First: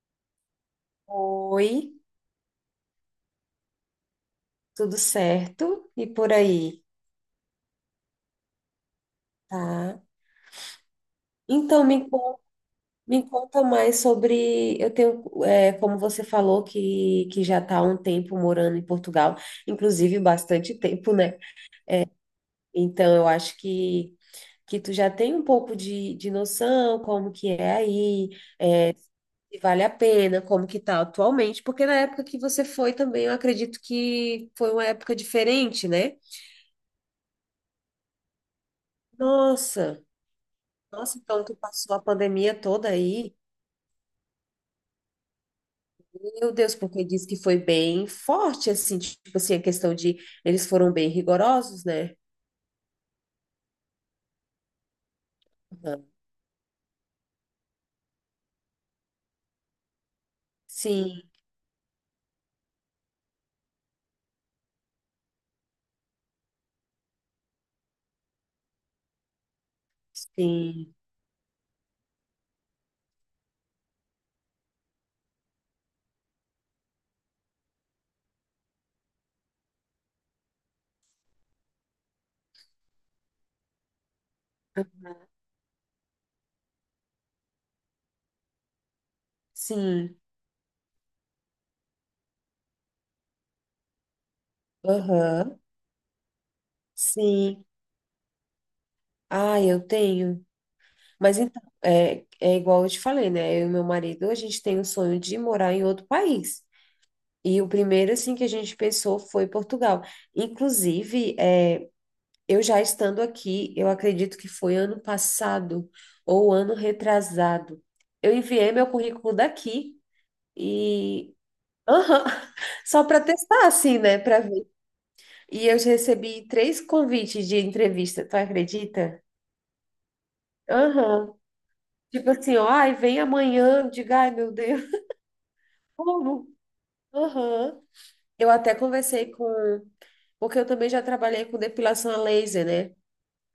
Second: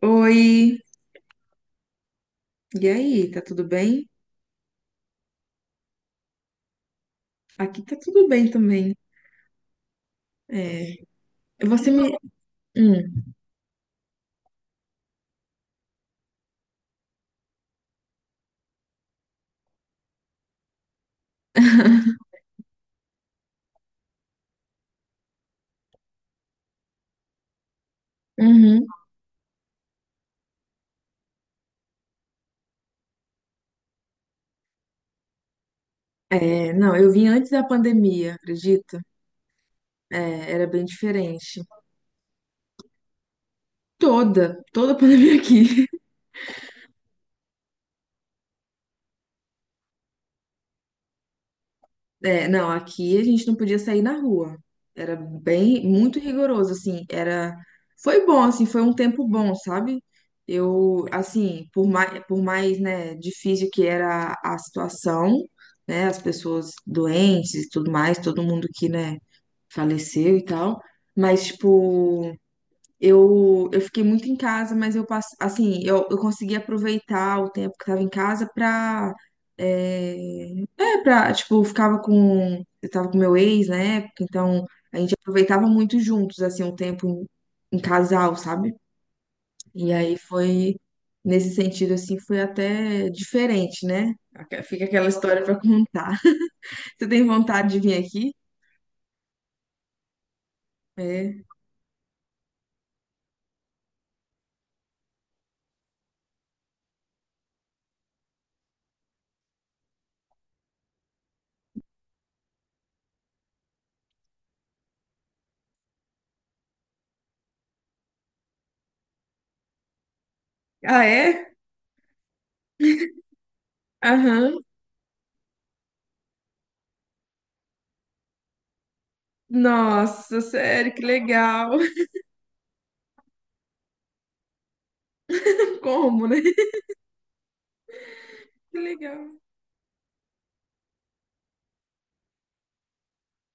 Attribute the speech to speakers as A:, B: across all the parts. A: Oi,
B: Oi,
A: e aí, tá tudo bem?
B: tudo certo? E por aí,
A: Aqui tá tudo bem também.
B: tá?
A: É,
B: Então,
A: você me.
B: me
A: Hum,
B: conta mais sobre. Eu tenho, como você falou, que já está há um tempo morando em Portugal, inclusive bastante tempo, né? Então, eu acho que tu já tem um pouco de noção como que é aí,
A: uhum.
B: se vale a pena, como que tá atualmente, porque na época que você foi também, eu acredito que foi uma época diferente, né?
A: É, não, eu vim antes da pandemia, acredita?
B: Nossa,
A: É, era bem
B: nossa, então tu
A: diferente.
B: passou a pandemia toda aí.
A: Toda, toda a pandemia aqui.
B: Meu Deus, porque diz que foi bem forte, assim, tipo assim, a questão de eles foram bem rigorosos, né?
A: É, não, aqui a gente não podia sair na rua. Era bem,
B: Aham.
A: muito rigoroso, assim, era, foi bom, assim, foi um tempo bom, sabe? Eu,
B: Sim,
A: assim, por mais, né, difícil que era a situação, né, as pessoas doentes e tudo mais, todo mundo que, né, faleceu e tal,
B: sim,
A: mas, tipo, eu fiquei muito em casa, mas eu passei, assim, eu consegui aproveitar o tempo que estava em casa pra, é, pra, tipo, eu ficava com, eu tava com meu ex na época, então a gente aproveitava muito juntos, assim, o tempo em casal, sabe? E aí
B: sim,
A: foi, nesse sentido, assim, foi até diferente, né? Fica aquela história pra
B: aham,
A: contar. Você tem
B: sim.
A: vontade de vir aqui?
B: Ah, eu tenho. Mas
A: É.
B: então, é igual eu te falei, né? Eu e meu marido, a gente tem o sonho de morar em outro país. E o primeiro, assim, que a gente pensou foi Portugal. Inclusive, é. Eu já estando aqui, eu acredito que foi ano passado ou ano retrasado. Eu enviei meu currículo daqui
A: Ah,
B: e.
A: é?
B: Aham. Só para testar assim, né, para
A: Aham.
B: ver. E eu já recebi três convites de entrevista, tu acredita?
A: Nossa, sério, que
B: Aham.
A: legal.
B: Tipo assim, ó, ai, vem amanhã. Eu digo, ai, meu Deus,
A: Como, né?
B: como? Aham. Eu até
A: Que legal.
B: conversei com, porque eu também já trabalhei com depilação a laser, né?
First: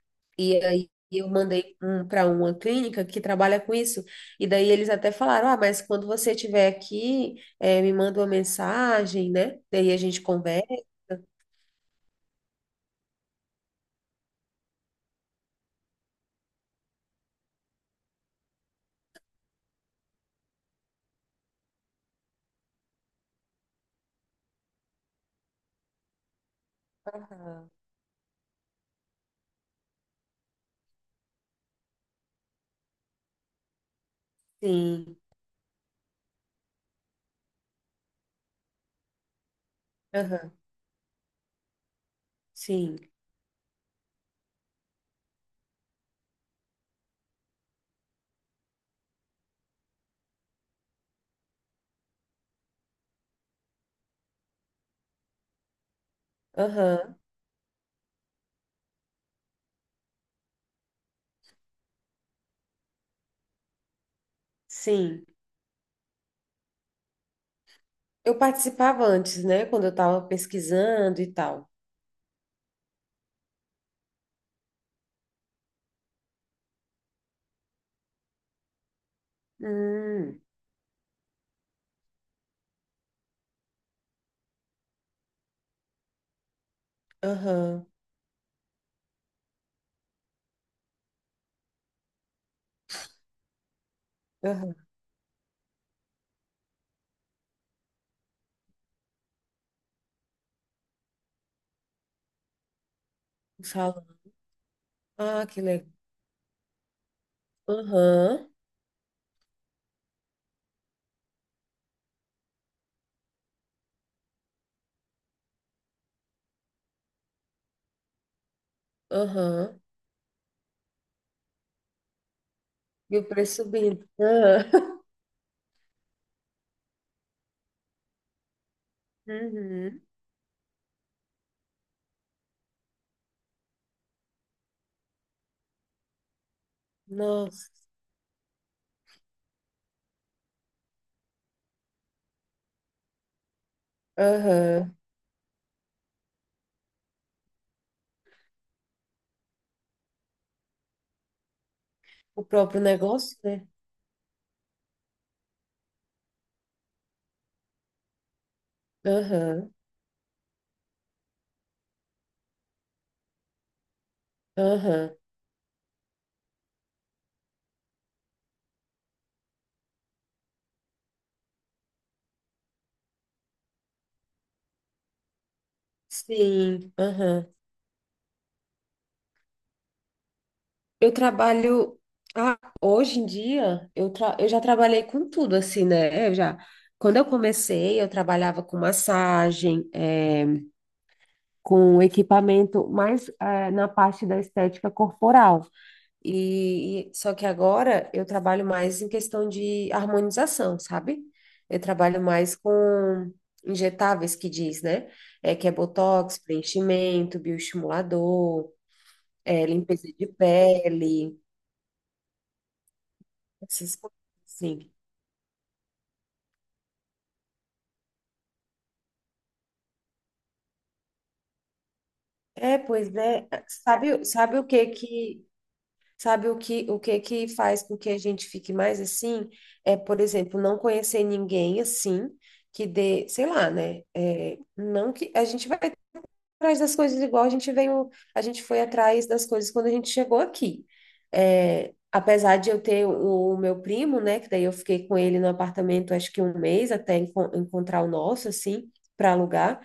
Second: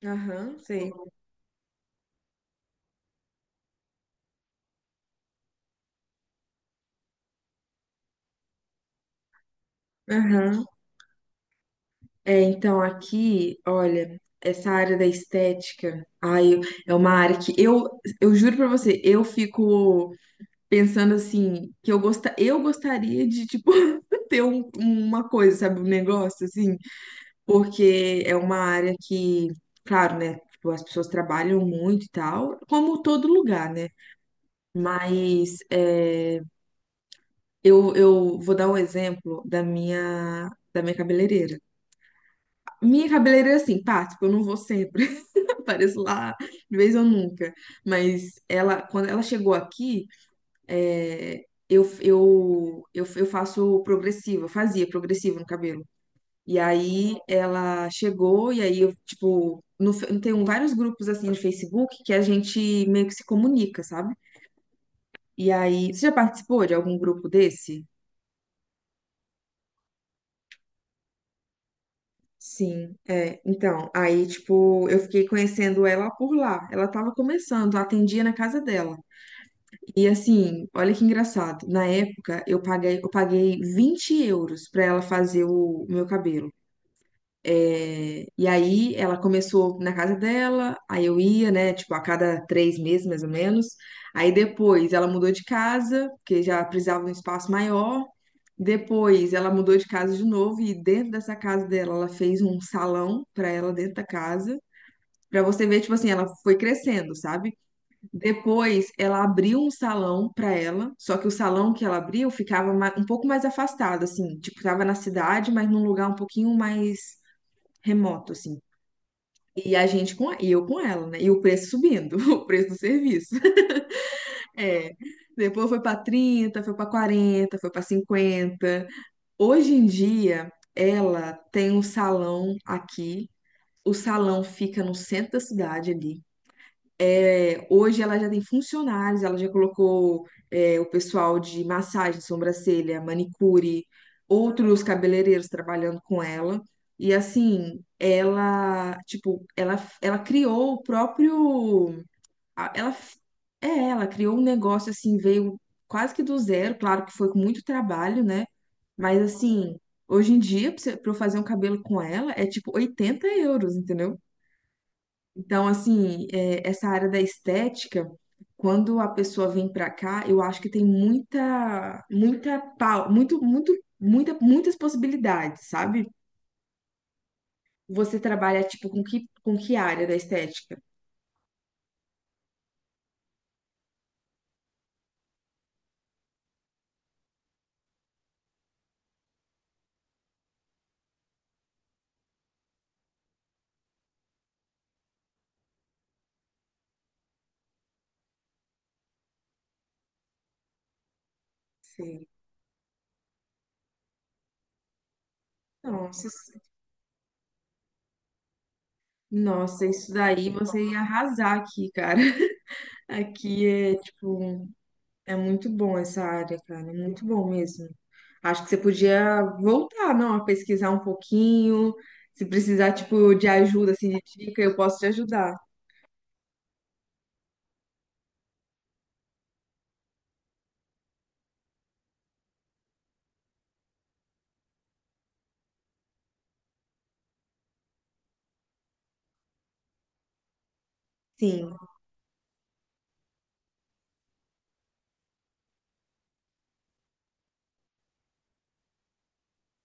A: Aham,
B: E aí
A: sei.
B: eu mandei um para uma clínica que trabalha com isso. E daí eles até falaram: ah, mas quando você estiver aqui, me manda uma mensagem, né? Daí a gente
A: Aham.
B: conversa.
A: É, então aqui, olha, essa área da estética, ai, é uma área que eu juro pra você, eu fico pensando assim, que eu gosta, eu gostaria de, tipo, ter uma coisa, sabe, um negócio assim,
B: Aham.
A: porque é uma área que, claro, né, tipo, as pessoas trabalham muito e tal, como todo lugar, né?
B: Sim,
A: Mas é, eu vou dar um exemplo
B: aham,
A: da minha cabeleireira.
B: sim,
A: Minha cabeleireira, é assim, pá, tipo, eu não vou sempre. Apareço lá, de vez ou nunca. Mas ela, quando ela chegou aqui, é, eu faço progressiva, fazia progressivo no cabelo. E
B: aham,
A: aí ela chegou, e aí eu, tipo, no, fe- tem vários grupos assim no Facebook que a gente meio que se comunica, sabe?
B: sim.
A: E aí, você já participou de algum grupo desse?
B: Eu participava antes, né? Quando eu estava pesquisando e tal.
A: Sim, é. Então, aí, tipo, eu fiquei conhecendo ela por lá. Ela tava começando, eu atendia na casa dela. E
B: Hum,
A: assim, olha que engraçado. Na época, eu paguei 20 euros pra ela fazer o meu cabelo.
B: aham,
A: É, e aí, ela começou na casa dela, aí eu ia, né, tipo, a cada três meses, mais ou menos. Aí
B: aham.
A: depois, ela mudou de casa, porque já precisava de um espaço maior. Depois, ela mudou de casa de novo e dentro dessa casa dela, ela fez um salão pra ela dentro da
B: Fala.
A: casa. Pra
B: Ah, que
A: você ver,
B: legal.
A: tipo assim, ela foi crescendo, sabe?
B: Aham,
A: Depois, ela abriu um salão para ela, só que o salão que ela abriu ficava um pouco mais afastado, assim, tipo, tava na cidade, mas num lugar um pouquinho mais remoto, assim.
B: aham.
A: E eu com ela, né? E o preço subindo, o preço do
B: E o
A: serviço.
B: preço subindo.
A: É.
B: Aham.
A: Depois foi para 30, foi para 40, foi para 50. Hoje em
B: Uhum.
A: dia, ela tem um salão aqui. O salão fica no centro da cidade ali. É,
B: Nossa.
A: hoje ela já tem funcionários, ela já colocou é, o pessoal de massagem, sobrancelha, manicure, outros
B: Aham.
A: cabeleireiros trabalhando com ela. E assim, ela criou o próprio,
B: O
A: a-
B: próprio
A: ela, f-
B: negócio, né?
A: é, ela criou um negócio assim, veio quase que do zero, claro que foi com muito trabalho, né? Mas
B: Aham,
A: assim, hoje em dia, pra eu fazer um cabelo com ela, é tipo 80 euros, entendeu?
B: aham.
A: Então, assim, é, essa área da estética, quando a pessoa vem pra cá, eu acho que tem muitas possibilidades, sabe?
B: Sim, aham.
A: Você trabalha, tipo, com que área da estética?
B: Eu trabalho. Ah, hoje em dia, eu já trabalhei com tudo, assim, né? Quando eu comecei, eu trabalhava com massagem, é com equipamento, mais na parte da estética corporal. Só que agora eu trabalho mais em questão de harmonização, sabe? Eu trabalho
A: Sim.
B: mais com injetáveis que diz, né? É que é
A: Nossa,
B: botox, preenchimento, bioestimulador,
A: nossa,
B: limpeza
A: isso
B: de
A: daí você ia
B: pele,
A: arrasar aqui, cara. Aqui
B: essas
A: é,
B: coisas
A: tipo,
B: assim.
A: é muito bom essa área, cara, é muito bom mesmo. Acho que você podia voltar, não, a pesquisar um pouquinho. Se
B: É,
A: precisar,
B: pois
A: tipo, de
B: é.
A: ajuda, assim,
B: Sabe,
A: de dica, eu posso te ajudar.
B: o que que faz com que a gente fique mais assim? É, por exemplo, não conhecer ninguém assim que dê, sei lá, né? É, não que a gente vai atrás das coisas igual a gente veio, a gente foi atrás das coisas quando a gente chegou aqui.
A: Sim,
B: É, apesar de eu ter o meu primo, né, que daí eu fiquei com ele no apartamento acho que um mês até encontrar o nosso, assim, para alugar.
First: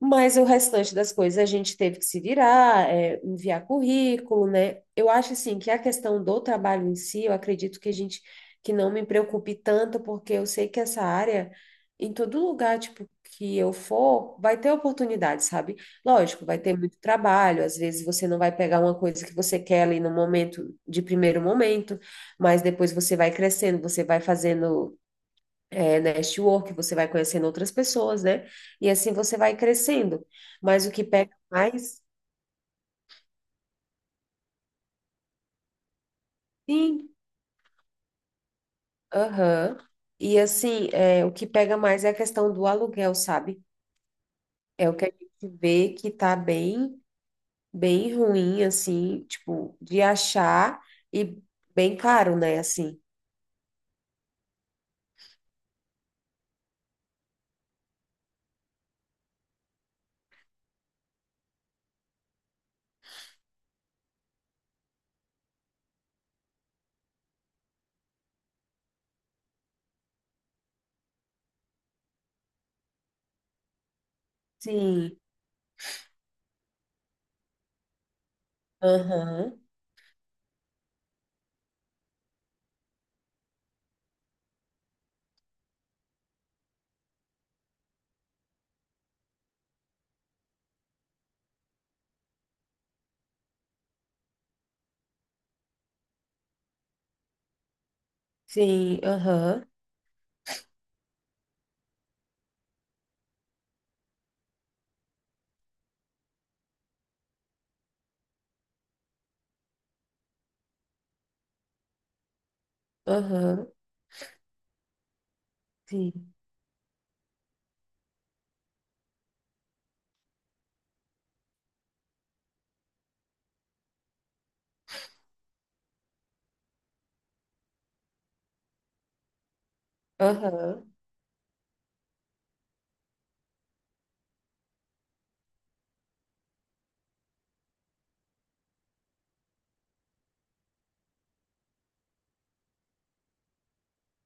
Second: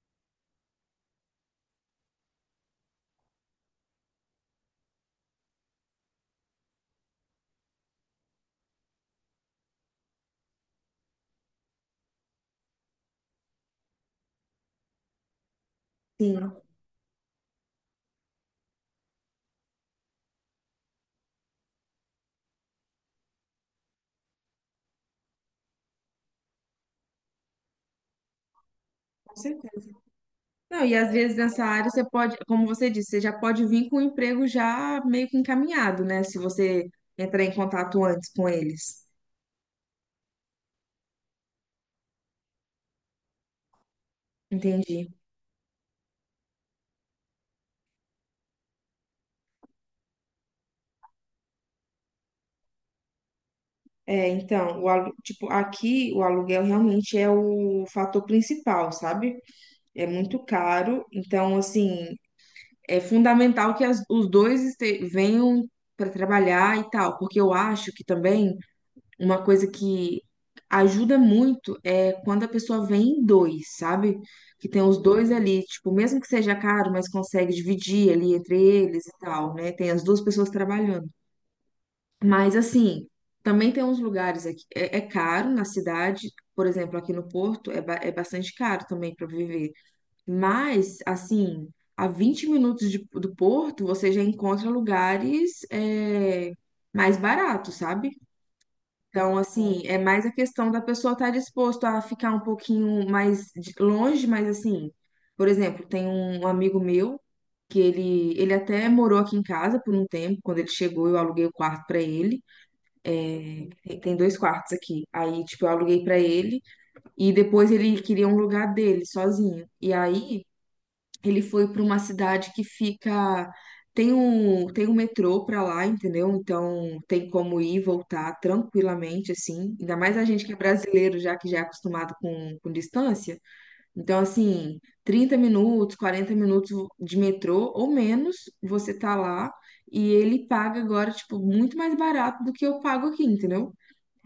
B: Mas o restante das coisas a gente teve que se virar, enviar currículo, né? Eu acho assim que a questão do trabalho em si, eu acredito que a gente que não me preocupe tanto, porque eu sei que essa área, em todo lugar, tipo, que eu for, vai ter oportunidade, sabe?
A: sim,
B: Lógico, vai ter muito trabalho, às vezes você não vai pegar uma coisa que você quer ali no momento, de primeiro momento, mas depois você vai crescendo, você vai fazendo network, você vai conhecendo outras pessoas, né? E assim
A: com
B: você vai
A: certeza.
B: crescendo.
A: Não,
B: Mas o
A: e
B: que
A: às
B: pega
A: vezes nessa área
B: mais,
A: você pode, como você disse, você já pode vir com o emprego já meio que encaminhado, né? Se você
B: sim,
A: entrar em contato antes com eles.
B: aham. E assim, o que pega mais é a questão do aluguel, sabe? É o que
A: Entendi.
B: a gente vê que tá bem, bem ruim, assim, tipo, de achar e bem caro, né? Assim.
A: É, então, tipo, aqui o aluguel realmente é o fator principal, sabe? É muito caro, então assim, é fundamental que os dois venham para trabalhar e tal, porque eu acho que também uma coisa que ajuda muito é quando a pessoa vem em dois, sabe? Que tem os
B: Sim,
A: dois ali, tipo, mesmo que seja caro, mas consegue dividir ali entre eles e
B: aham,
A: tal, né? Tem as duas pessoas trabalhando. Mas assim, também tem uns lugares aqui, é caro na cidade, por exemplo, aqui no Porto é, é bastante caro também para viver. Mas, assim, a 20 minutos do Porto, você já encontra lugares é, mais baratos, sabe?
B: sim,
A: Então,
B: aham,
A: assim, é mais a questão da pessoa estar disposta a ficar um pouquinho mais longe, mas assim, por exemplo, tem um amigo meu que ele até morou aqui em casa por um tempo. Quando ele chegou, eu aluguei o quarto pra ele.
B: aham,
A: Tem dois quartos aqui. Aí, tipo, eu aluguei pra
B: sim,
A: ele. E depois ele queria um lugar dele, sozinho. E aí, ele foi para uma cidade que fica. Tem um metrô para lá, entendeu? Então tem como ir e voltar tranquilamente, assim. Ainda mais a gente que é
B: aham,
A: brasileiro, já que já é acostumado com distância. Então, assim, 30 minutos, 40 minutos de metrô ou menos, você tá lá. E ele paga agora, tipo, muito mais barato do que eu pago aqui, entendeu?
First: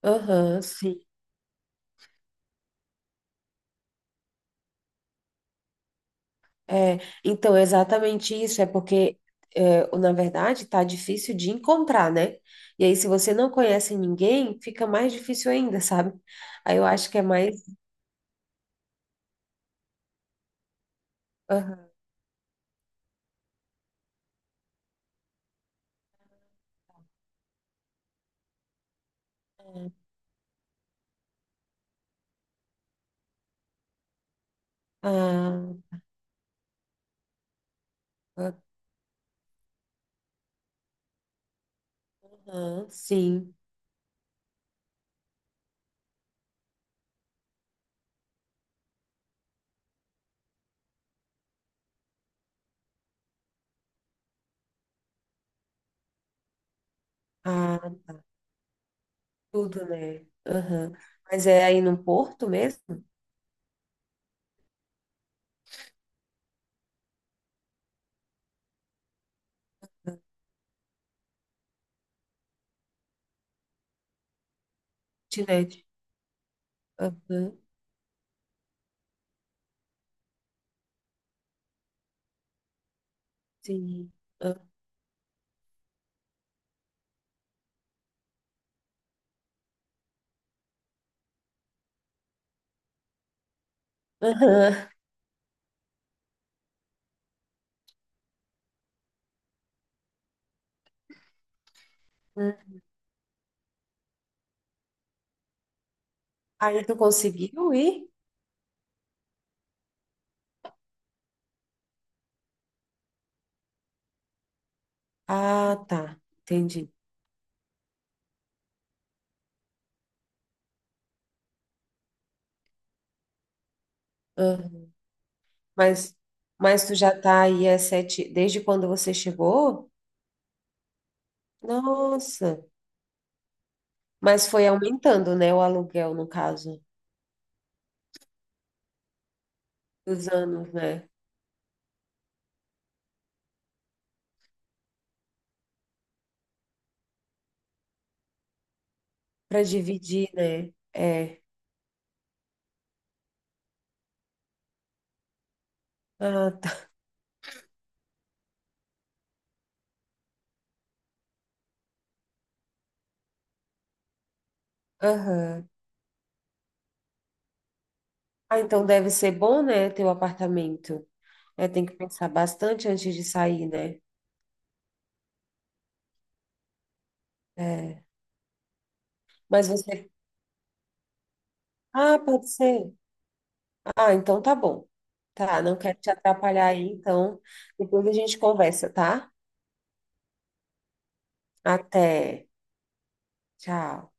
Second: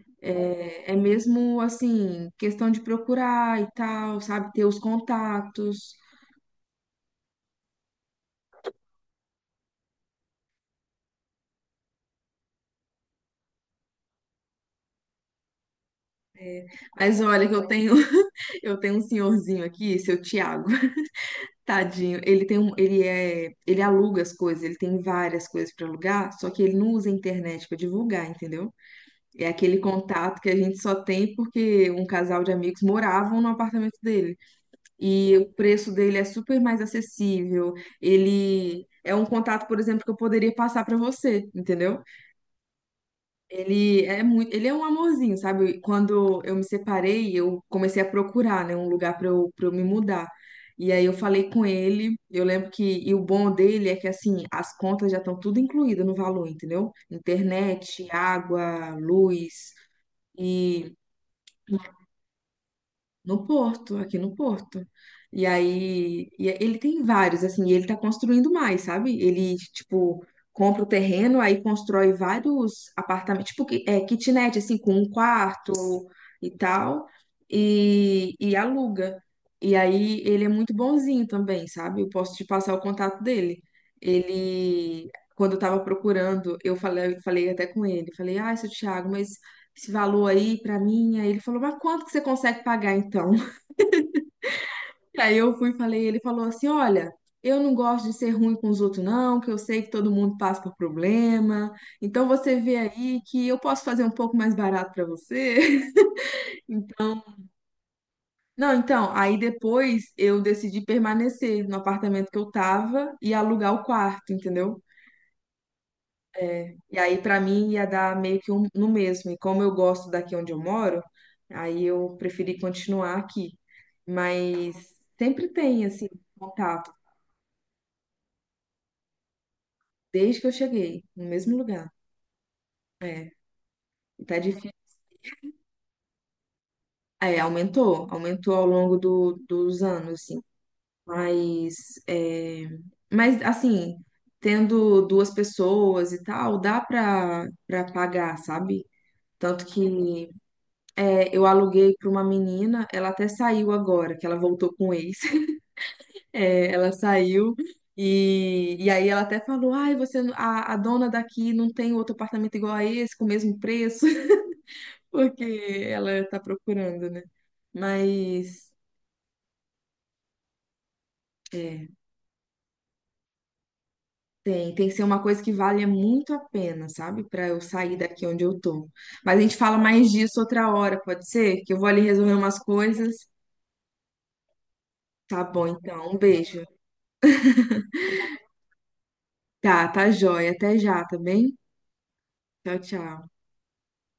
B: aham,
A: É
B: sim.
A: mesmo assim, questão de procurar e tal, sabe? Ter os contatos.
B: É, então, é exatamente isso, é porque, na verdade, tá difícil de encontrar, né? E aí, se você não conhece ninguém, fica mais difícil ainda, sabe? Aí eu acho que
A: Mas
B: é
A: olha
B: mais.
A: que eu tenho eu tenho um senhorzinho aqui, seu Tiago,
B: Aham,
A: tadinho. Ele é, ele aluga as coisas, ele tem várias coisas para alugar, só que ele não usa a internet para divulgar, entendeu? É aquele contato que a gente só tem porque um casal de amigos moravam no apartamento dele. E o preço
B: ah,
A: dele é super mais acessível. Ele é um contato, por exemplo, que eu poderia passar para você, entendeu?
B: aham, sim,
A: Ele é muito, ele é um amorzinho, sabe? Quando eu me separei, eu comecei a procurar, né, um lugar para eu me mudar. E aí eu falei com ele, eu lembro que, e o bom dele é que assim, as contas já estão tudo incluídas no valor, entendeu?
B: ah,
A: Internet, água, luz
B: tudo, né? Aham.
A: e
B: Mas é aí no Porto mesmo?
A: no Porto, aqui no Porto. E aí, e é, ele tem vários, assim, e ele tá construindo mais, sabe? Ele, tipo, compra o terreno, aí constrói vários apartamentos, tipo, kitnet, assim, com um quarto
B: Kitnet.
A: e tal,
B: Aham,
A: e aluga. E aí, ele é muito bonzinho também, sabe? Eu posso te passar o contato dele.
B: sim. Ah,
A: Ele, quando eu tava procurando, eu falei até com ele, falei, ah, seu Thiago, mas esse valor aí pra mim. Aí ele falou, mas quanto que você consegue pagar então?
B: aham.
A: Aí eu fui e falei, ele falou assim, olha, eu não gosto de ser ruim com os outros não, que eu sei que todo mundo passa por problema. Então você
B: Hum.
A: vê aí que eu posso fazer um pouco mais barato pra você.
B: Aí tu conseguiu ir?
A: Não, então, aí depois eu decidi permanecer no apartamento que eu tava e alugar o quarto, entendeu?
B: Ah, tá, entendi.
A: E aí, pra mim, ia dar meio que um, no mesmo. E como eu gosto daqui onde eu moro, aí eu preferi continuar aqui. Mas sempre tem, assim,
B: Mas, mas
A: contato,
B: tu já tá aí há sete, desde quando você chegou?
A: desde que eu cheguei, no mesmo lugar.
B: Nossa,
A: É, e tá
B: mas foi
A: difícil.
B: aumentando, né, o aluguel, no caso,
A: É, aumentou, aumentou ao longo do, dos anos,
B: dos
A: assim.
B: anos, né?
A: Mas, é, mas, assim, tendo duas pessoas e tal, dá pra, pra pagar, sabe?
B: Para
A: Tanto que
B: dividir, né?
A: é,
B: É.
A: eu aluguei para uma menina, ela até saiu agora, que ela voltou com o ex.
B: Ah,
A: É, ela
B: tá.
A: saiu e aí ela até falou: Ai, você, a dona daqui não tem outro apartamento igual a esse, com o mesmo preço, porque
B: Aham.
A: ela tá procurando, né?
B: Ah,
A: Mas
B: então deve ser bom, né, teu apartamento. É, tem
A: é,
B: que pensar bastante antes de sair, né?
A: tem que ser uma coisa que valha muito a pena, sabe? Para eu sair
B: É.
A: daqui onde eu tô. Mas a gente
B: Mas
A: fala mais
B: você.
A: disso outra hora, pode ser? Que eu vou ali
B: Ah,
A: resolver
B: pode
A: umas
B: ser.
A: coisas.
B: Ah, então tá bom.
A: Tá
B: Tá,
A: bom,
B: não quero
A: então,
B: te
A: um beijo.
B: atrapalhar aí, então depois a gente conversa, tá?
A: Tá, tá jóia. Até já, tá bem?
B: Até.
A: Tchau, tchau.
B: Tchau.